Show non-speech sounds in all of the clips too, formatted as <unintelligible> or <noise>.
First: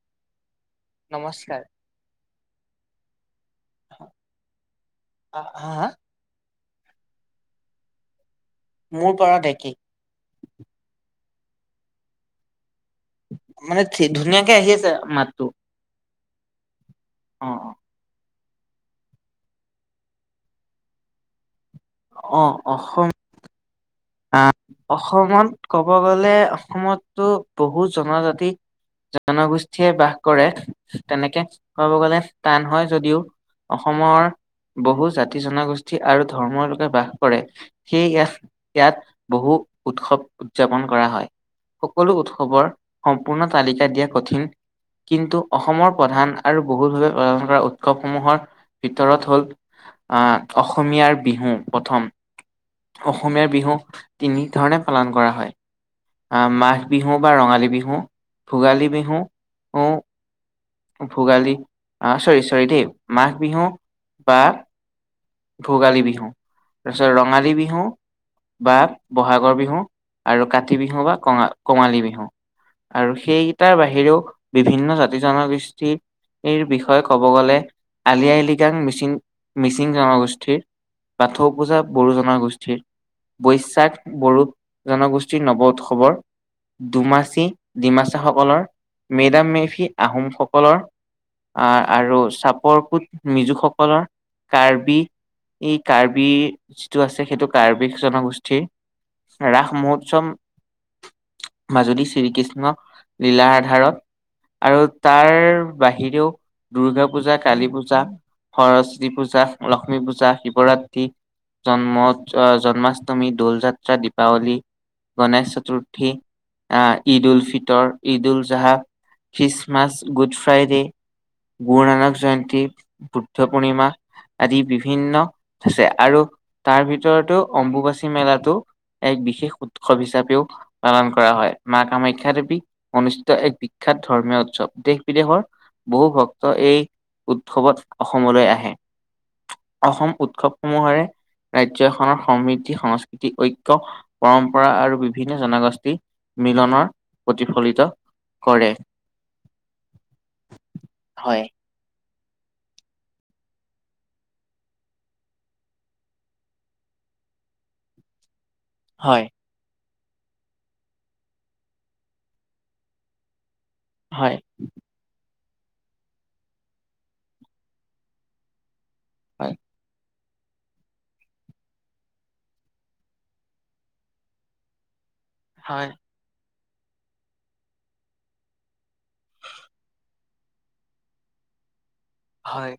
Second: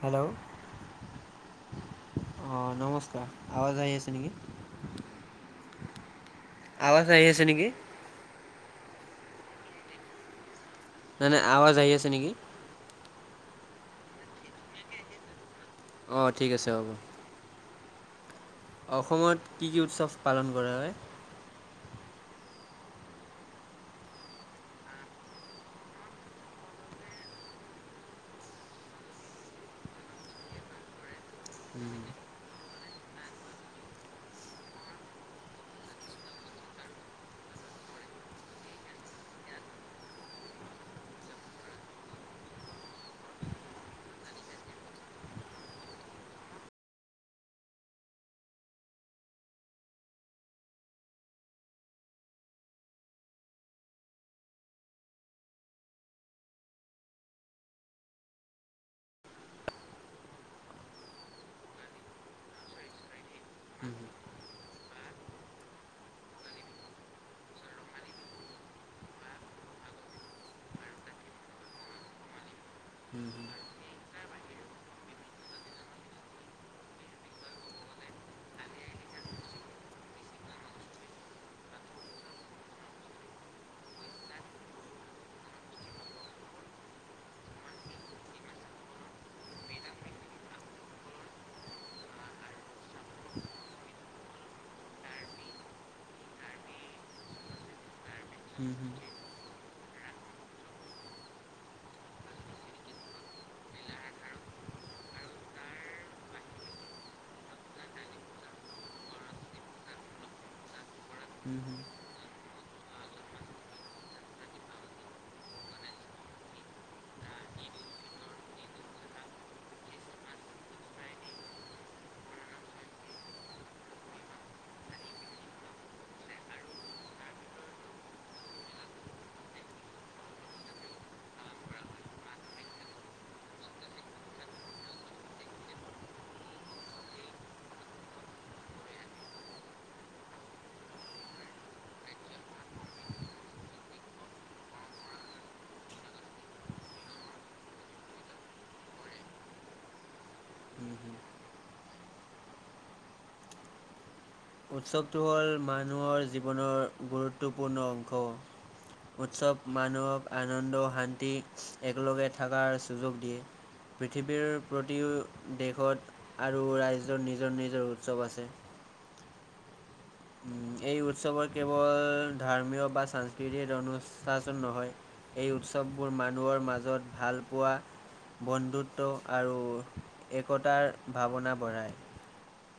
Hello অ নমস্কাৰ নমস্কাৰ। আৱাজ আহি আছে নেকি। আ হা আৱাজ আহ আছে নেকি। মোৰ পৰা ডেকি। নাই নাই আৱাজ আহি আছে নেকি। মানে ধুনীয়াকে আহি আছে মাতটো। অ ঠিক আছে হ'ব। অ অ। অসমত কি কি উৎসৱ পালন কৰা হয়? অ অসম। আহ অসমত ক'ব গলে অসমতো বহুত জনজাতি। জনগোষ্ঠীয়ে বাস কৰে তেনেকে, কব গলে টান হয়। যদিও অসমৰ বহু জাতি জনগোষ্ঠী আৰু ধৰ্মৰ লোকে বাস কৰে সেইয়ে ইয়াক ইয়াত বহু উৎসৱ উদযাপন কৰা হয়। সকলো উৎসৱৰ সম্পূৰ্ণ তালিকা দিয়া কঠিন কিন্তু অসমৰ প্ৰধান আৰু বহুল ভাৱে পালন কৰা উৎসৱসমূহৰ ভিতৰত হ'ল আহ অসমীয়াৰ বিহু প্ৰথম অসমীয়াৰ বিহু তিনিধৰণে পালন কৰা হয়। আহ মাঘ বিহু বা ৰঙালী বিহু, ভোগালী বিহু ভোগালী আহ চৰি চৰি দেই মাঘ বিহু বা ভোগালী বিহু তাৰপিছত ৰঙালী বিহু বা বহাগৰ বিহু আৰু কাতি বিহু বা কঙা কঙালী বিহু। আৰু সেইকেইটাৰ বাহিৰেও বিভিন্ন জাতি জনগোষ্ঠী। এই বিষয়ে ক'ব গ'লে আলি আই লিগাং মিচিং মিচিং জনগোষ্ঠ- গোষ্ঠীৰ পাথৌ পূজা বড়ো জনগোষ্ঠীৰ। বৈশাখ বড়ো জনগোষ্ঠীৰ নৱ উৎসৱৰ ডমাচী ডিমাছাসকলৰ, মেডাম মেফি আহোমসকলৰ। আহ আৰু চাপৰ কোট মিজুসকলৰ, কাৰ্বি এই কাৰ্বি যিটো আছে সেইটো কাৰ্বি জনগোষ্ঠীৰ উম হুম। ৰাস মহত চম মাজুলী শ্ৰীকৃষ্ণ লীলাৰ আধাৰত আৰু তাৰ বাহিৰেও দুৰ্গা পূজা, কালী পূজা, সৰস্বতী পূজা, লক্ষ্মী পূজ- জা, শিৱৰাত্ৰি, উম হুম জন্ম অন্মাষ্টমী, দৌল যাত্ৰা, দীপাৱলী গণেশ চতুৰ্থী, আহ ঈদ উল ফিতৰ, ঈদ উল জাহ Christmas good Friday Guru Nanak Jayanti, Buddha Purnima আদি বিভিন্ন ভিন্ন আছে আৰু তাৰ ভিতৰতো অম্বুবাচী মেলাটো এক বিশেষ উৎসৱ হিচাপেও পালন কৰা হয় মা কামাখ্যা দেৱী অনুষ্ঠিত এক বিখ্যাত খ্যাত ধৰ্মীয় উৎসৱ দেশ বিদেশৰ বহু ভক্ত এই উৎসৱত অসমলৈ আহে। <inaudible> অসম উৎসৱসমূহৰে ৰাজ্যখনৰ সমৃদ্ধি সংস্কৃতি ঐক্য পৰম্পৰা আৰু বিভিন্ন জনগোষ্ঠী মিলনৰ প্ৰতিফলিত কৰে <unintelligible> উম হুম। হয় উৎসৱটো হ'ল মানুহৰ জীৱনৰ গুৰুত্বপূৰ্ণ অংশ হয়, উৎসৱ মা মানুহক আনন্দ, শান্তিক একেলগে থকাৰ সুযোগ দিয়ে হয়, পৃথিৱীৰ প্ৰতিও দেশত আৰু ৰাজ্যৰ নিজৰ নিজৰ উৎসৱ আছে হয় এই উৎসৱৰ কেৱল ধৰ্মীয় বা সাংস্কৃতিক অনুশাসন নহয় এই হয়, উৎসৱবোৰ মানুহৰ মাজত ভাল পোৱা বন্ধুত্ব আৰু একতাৰ ভাৱনা বঢ়ায় হয়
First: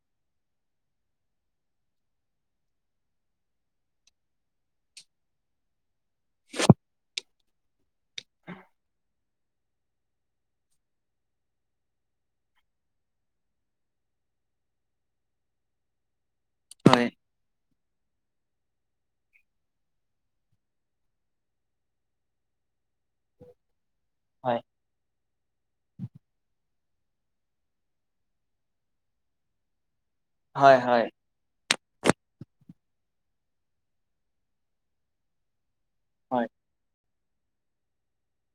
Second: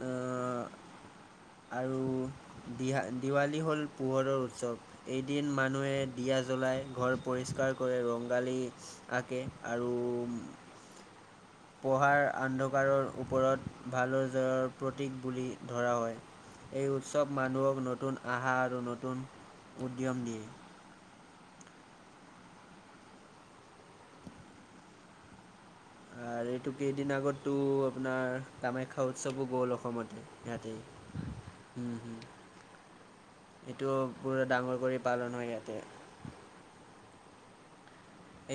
অ আৰু দিহা দিৱালী হ'ল পোহৰৰ উৎসৱ। এদিন মানুহে দিয়া জ্ব লাই ঘৰ পৰিষ্কাৰ কৰে ৰঙালী আঁকে আৰু পঢ়াৰ অন্ধকাৰৰ ওপৰত ভালো জয়ৰ প্ৰতীক বুলি ধৰা হয় এই হয় উৎসৱ মানুহক নতুন আশা আৰু নতুন উদ্যম দিয়ে হয়। আৰু এইটো কেইদিন আগতো আপোনাৰ কামাখ্যা উৎসৱো গ'ল অসমত। হয়, হয়। এইটো পুৰা ডাঙৰ কৰি পালন হয়, ইয়াতে। হয়।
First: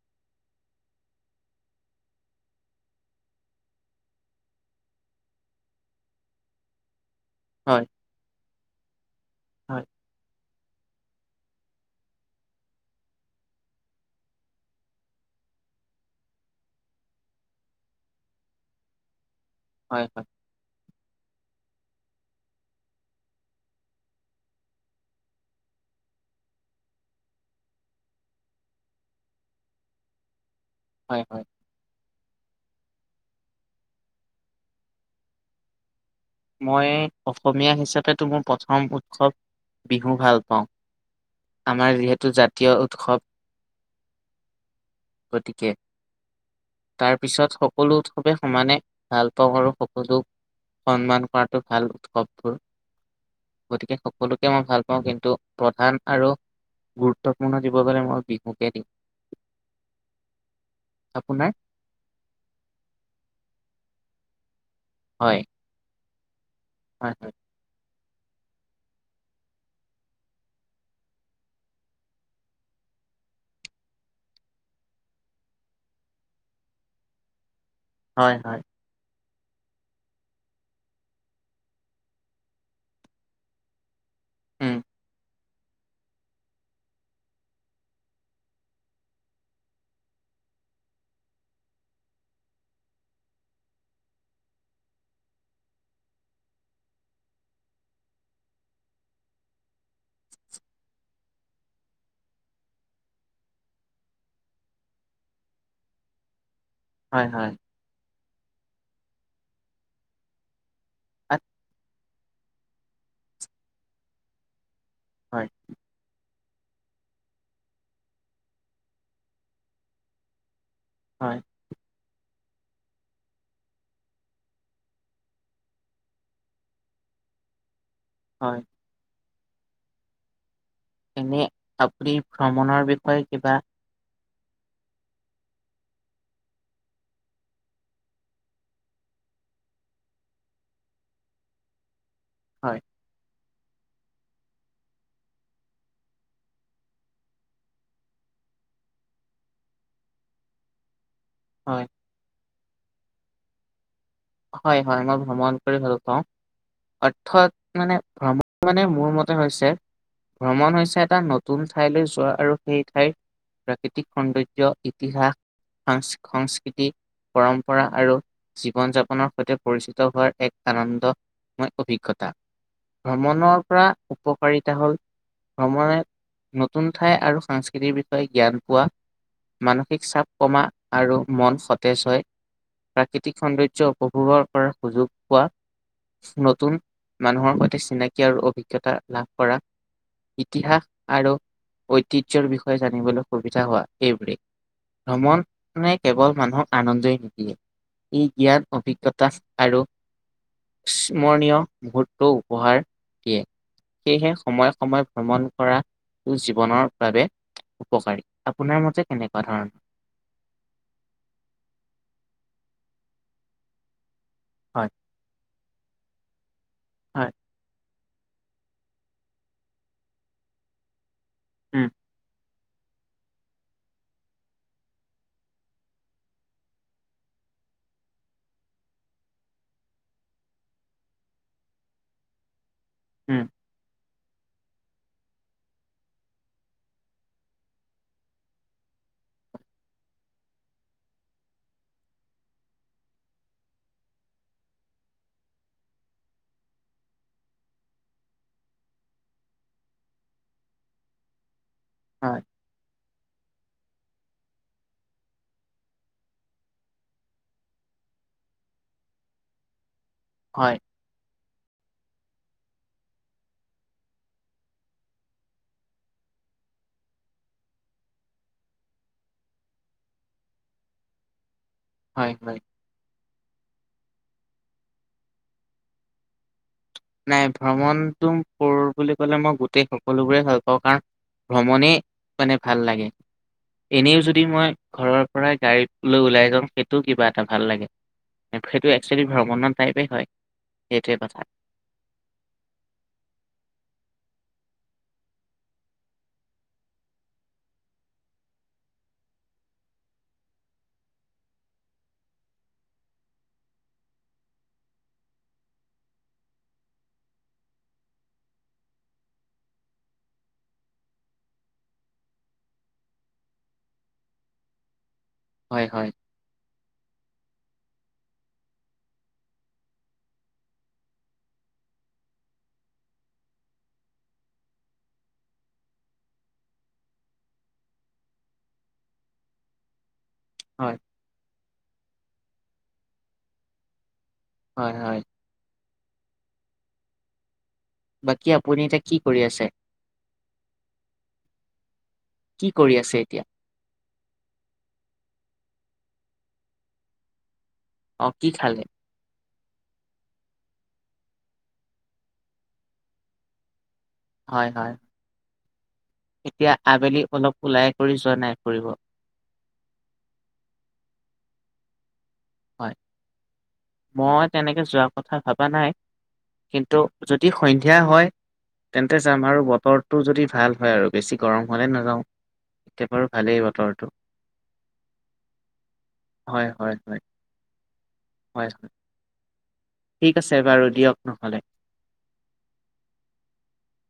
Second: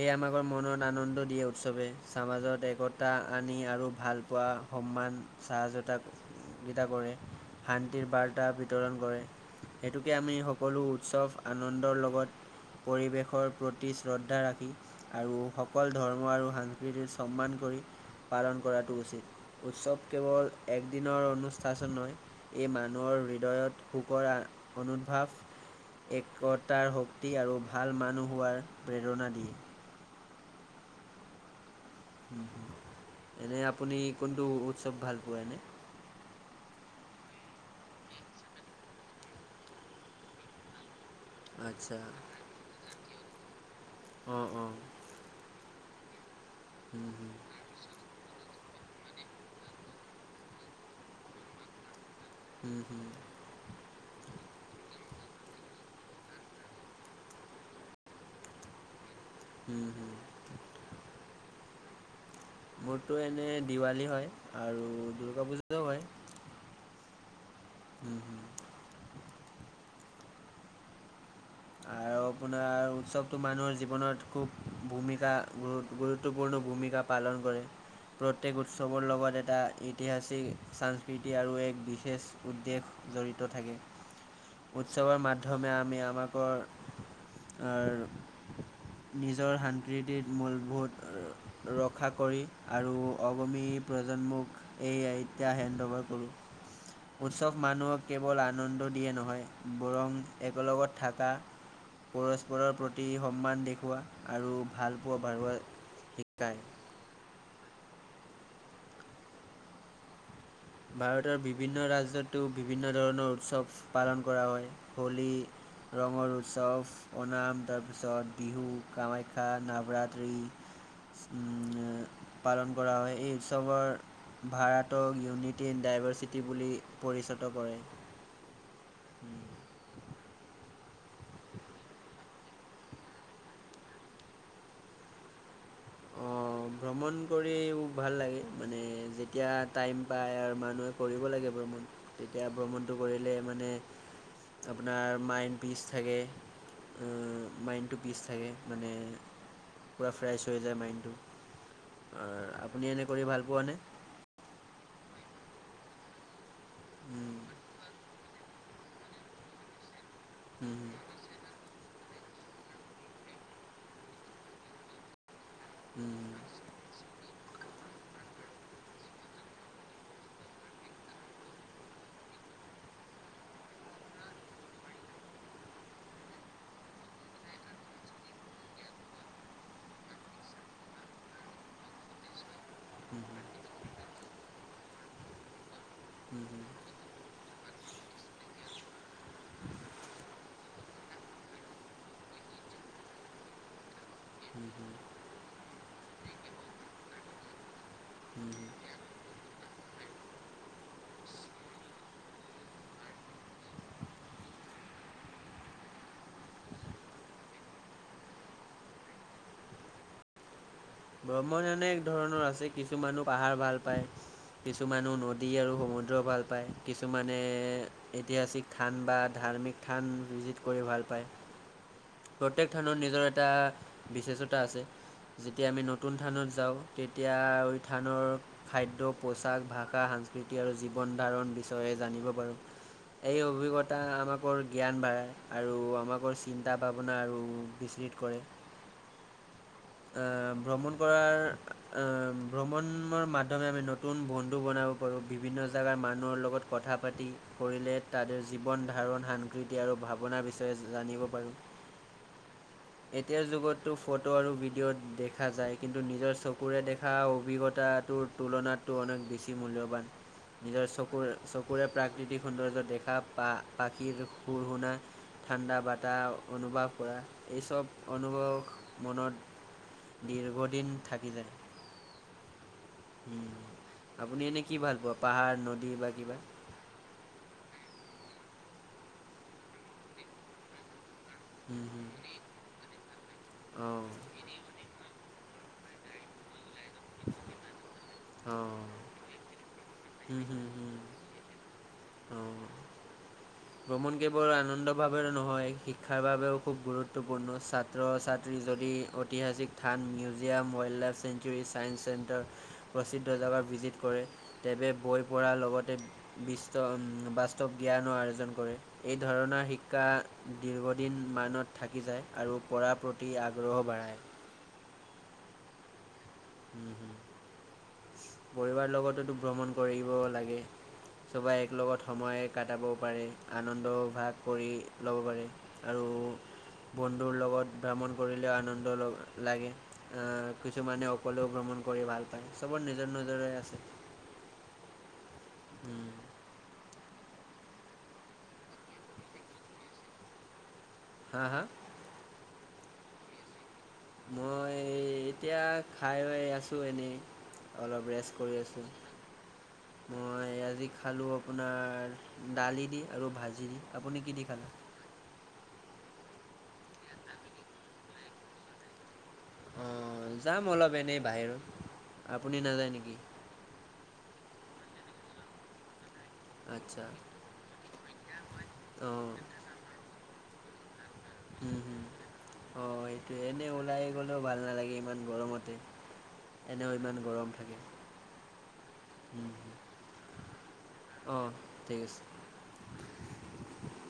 এ' আমাকৰ মনত আনন্দ দিয়ে উৎসৱে। সমাজত একতা আনি আৰু ভাল পোৱা সন্মান চাহযতাক কেইটা কৰে। হয় শান্তিৰ বাৰ্তা বিতৰণ কৰে। হয় সেইটোকে আমি, সকলো উৎসৱ আনন্দৰ লগত পৰিৱেশৰ প্ৰতি শ্ৰদ্ধা ৰাখে আৰু সকল ধৰ্ম আৰু সাংস্কৃতিত সন্মান কৰি পালন কৰাটো উচিত। উৎসৱ হয় হয় কেৱল এক দিনৰ অনুষ্ঠান নহয়। এই মানুহৰ হৃদয়ত সুখৰ অনু্ভাৱ একতাৰ শক্তি আৰু ভাল মানুহ হোৱাৰ প্ৰেৰণা দিয়ে। হয়, হয়। এনে আপুনি কোনটো উৎসৱ ভাল পোৱা এনে? মই অসমীয়া হিচাপতো মোৰ প্ৰথম উৎসৱ বিহু ভাল পাওঁ। আমাৰ আচ্ছা। যিহেতু জাতীয় উৎসৱ অঁ অঁ গতিকে, হুম তাৰ হুম পিছত সকলো উৎসৱে সমানে ভাল পাওঁ আৰু সকলো সন্মান কৰাটো ভাল উৎসৱ। হুম হুম গতিকে, সকলো মই ভাল পাওঁ। কিন্তু, প্ৰধান আৰু গুৰুত্বপূৰ্ণ দিব গলৈ মই বিহুকে দিম। উম, হম। আপোনাৰ মোৰতো এনে দিৱালী হয় আৰু হয় দুৰ্গা পূজাও হয়। হয়, হয়। উম, হম। আৰু আপোনাৰ উৎসৱতটো মানুহৰ জীৱনত খুব ভূমিকা গুৰুত্বপূৰ্ণ ভূমিকা পালন কৰে। হয় হয় প্ৰত্যেক উৎসৱৰ লগত এটা এটা ঐতিহাসিক সংস্কৃতি আৰু এক বিশেষ উদ্বেগ জড়িত থাকে। উম উৎসৱৰ মাধ্যমে আমি আমাকৰ নিজৰ সাস্কৃতিত মূলভূত ৰক্ষা কৰি আৰু অগমী প্ৰজন্মক এই আইতা হেণ্ড অ'ভাৰ কৰোঁ। উৎচব মানুহক কেৱল আনন্দ দিয়ে নহয়, বৰং একেলগত থাকা পৰস্পৰৰ প্ৰতি সন্মান দেখুওৱা আৰু ভাল পোৱা বাৰহুৱা শিকায়। হয়, হয়। ভাৰতৰ হয় বিভিন্ন ৰাজ্যতো বিভিন্ন ধৰণৰ উৎচৱ পালন কৰা হয়। হোলী হয় ৰঙৰ চফ, অনাম, তাৰপিছত, বিহু, কামাখ্যা, নৱৰাত্ৰি হয়। পালন কৰা হয়। এই উৎসৱৰ ভাৰাতক ইউনিট টন ডাইভাৰ্চিটি বুলি পৰিচিত কৰে। হয়। <inaudible> এনে আপুনি ভ্ৰমণৰ বিষয়ে কিবা অ ভ্ৰমণ কৰিও ভাল লাগে। মানে, যেতিয়া টাইম পায় আৰু মানুহে কৰিব লাগে ভ্ৰমণ। তেতিয়া হয় ভ্ৰমণটো কৰিলে মানে আপোনাৰ মাইণ্ড পিচ থাকে। ও মাইণ্ডটো পিচ থাকে। মানে, পুৰা ফ্ৰেছ হৈ যায় মাইণ্ডটো। হয়। আপুনি এনে কৰি ভাল পোৱা নে? হয়, হয়। মই ভ্ৰমণ কৰি ভাল পাওঁ। অৰ্থৎ মানে ভ্ৰমণ মানে মোৰ মতে হৈছে ভ্ৰমণ হৈছে এটা নতুন ঠাইলৈ যোৱা আৰু সেই ঠাইৰ প্ৰাকৃতিক সৌন্দৰ্য, ইতিহাস হান্স সংস্কৃতি, পৰম্পৰা আৰু জীৱন যাপন নৰ সৈতে পৰিচিত হোৱাৰ এক আনন্দ ময় অভিজ্ঞতা। ভ্ৰমণৰ পৰা উপকাৰিতা হ'ল ভ্ৰমণে নতুন ঠাই আৰু সংস্কৃতিৰ বিষয়ে জ্ঞান পোৱা মানসিক চাপ কমা আৰু মন সতেজ হয়। প্ৰাকৃতিক সৌন্দৰ্য উপৱাৰ পৰা সুযোগ পোৱা নতুন মানুহৰ সৈতে চিনাকি আৰু অভিজ্ঞতা লাভ কৰা। ইতিহাস আৰু ঐতিহ্যৰ বিষয়ে জানিবলৈ সুবিধা হোৱা এইবোৰেই। ভ্ৰমণে কেৱল মানুহক আনন্দই নিদিয়ে। ই পোৱানে জ্ঞান অভিজ্ঞতা আৰু স্মৰণীয় মুহূৰ্তও উপহাৰ দিয়ে। সেয়েহে সময়ে-সময়ে ভ্ৰমণ কৰাটো জীৱনৰ বাবে উপকাৰী। আপোনাৰ মতে কেনেকুৱা ধৰণৰ? ভ্ৰমণ এনে এক ধৰণৰ আছে। কিছু মানুহ পাহাৰ ভাল পায় হয়, কিছুমানো নদী আৰু সমুদ্ৰ ভাল পায়। হয়, কিছুমানে ইতিহাচিক থান বা ধাৰ্মিক থান ভিজিট কৰি ভাল পায়। উম। প্ৰত্যেক থানত নিজৰ এটা বিশ্বেষতা আছে। যেতিয়া আমি নতুন থানত যাওঁ, তেতিয়া ঐ থানৰ খাদ্য, পোচাক, ভাষা, সাংস্কৃতিক আৰু জীৱন ধাৰণ বিচয়ে জানিব পাৰো। এই উম, অভিজ্ঞতা আমাকৰ জ্ঞান বাঢ়ায় আৰু আমাকৰ চিন্তা ভাৱনা আৰু বিচ্ছিত কৰে। অ। ভ্ৰমণ কৰাৰ আ ভ্ৰমণৰ মাধ্যমে আমি নতুন বন্ধু বনাব পাৰোঁ। বিভিন্ন জেগাৰ মানুহৰ লগত কথা পাতি কৰিলে তাতে জীৱন ধাৰণ সাংকৃতি আৰু ভাৱনা বিচাৰ জানিব পাৰো। হয়, এতিয়াৰ যুগতটো ফটো আৰু ভিডিঅ' দেখা যায়। কিন্তু নিজৰ চকুৰে দেখা অভিজ্ঞতাটোৰ তুলনাতটো অনেক বেছি মূল্যৱান। হয়, নিজৰ চকুৰে- চকুৰে প্ৰাক অতি সৌন্দৰ্য দেখা পা পাখিৰ সুৰ শুনা। ঠাণ্ডা বটাহ অনুভৱ কৰা এইচব অনুভৱ মনত। দীৰ্ঘদিন থাকি যায়। হয়- হয়। উম, আপুনি এনে কি ভাল পোৱা পাহাৰ নদী বা কিবা। নাই ভ্ৰমণটো কৰৰু বুলি কলে মই গোটেই সকলোবোৰে ভাল পাওঁ কাৰণ। হুম ভ্ৰমণে হুম মানে ভাল লাগে অঁ এনেও যদি মই ঘৰৰ। পৰাই গাড়ীত লৈ ওলাই যাওঁ সেইটোও কিবা এটা ভাল অঁ অক্ষলী ভ্ৰমণৰ। হয় সেইটোৱে কথা। অ। ভ্ৰমণ কেৱল আনন্দ ভাৱে নহয় শিক্ষাৰ বাবেও খুব গুৰুত্বপূৰ্ণ ছাত্ৰ ছাত্ৰী। যদি ঐতিহাসিক থ্থান মিউজিয়াম ৱাইল্ডলাইফ চছেংঞ্চুৰী ছাইেস চেণ্টাৰ প্ৰসিদ্ধ জেগা। ভিজিট কৰে তেৱে বৈ পঢ়াৰ লগতে বিশ্ব বাস্তৱ জ্ঞানৰ আয়োজন কৰে। কৰে এই ধৰণৰ শিক্ষা দীৰ্ঘদিন মানত থাকি যায় আৰু পঢ়াৰ প্ৰতি আগ। গ্ৰহ বাৰায়। হয়- হয়। উম হম পৰিবাৰ লগততো ভ্ৰমণ কৰিব লাগে। চবাই এক লগগত সময় কটাবও পাৰে আনন্দ ভাগ কৰি ল'ব পাৰে আৰু। বন্ধুৰ লগত ভ্ৰমণ কৰিলেও আনন্দ লগ লাগে। আহ হয় কিছুমানে অকলেও ভ্ৰমণ কৰি ভাল পায় চবৰ নিজৰ নিজৰে আছে। হয় হয়। বাকী আপুনি এতিয়া কি কৰি আছে? হা হা? কি কৰি আছে এতিয়া? মই এতিয়া, খাই হৈ আছোঁ এনেই। অলপ অ ৰেষ্ট কি কৰি খালে আছোঁ। মই আজি খালোঁ আপোনাৰ দালি দি, আৰু ভাজি দি। আপুনি কি দি হয় খালা? হয় এতিয়া আবেলি অলপ ওলাই কৰি যোৱা নাই ফুৰিব? অ, যাম অলপ এনেই বাহিৰত। আপুনি নাযায় হয় নেকি? মই তেনেকে যোৱা কথা ভবা নাই, কিন্তু আচ্ছা যদি সন্ধিয়া হয় তেন্তে অঁ চাম, আৰু বতৰটো যদি ভাল হয় আৰু বেছি গৰম হলে নাযাওঁ। অ এতিয়া বাৰু সেইটোৱে, ভালেই এনেই বতৰটো ওলাই গ'লেও ভাল নালাগে ইমান গৰমতে। হয় হয় এনেও হয় ইমান গৰম থাকে হয়। হুম হুম, ঠিক আছে বাৰু দিয়ক অঁ নহ'লে। ঠিক আছে <inaudible>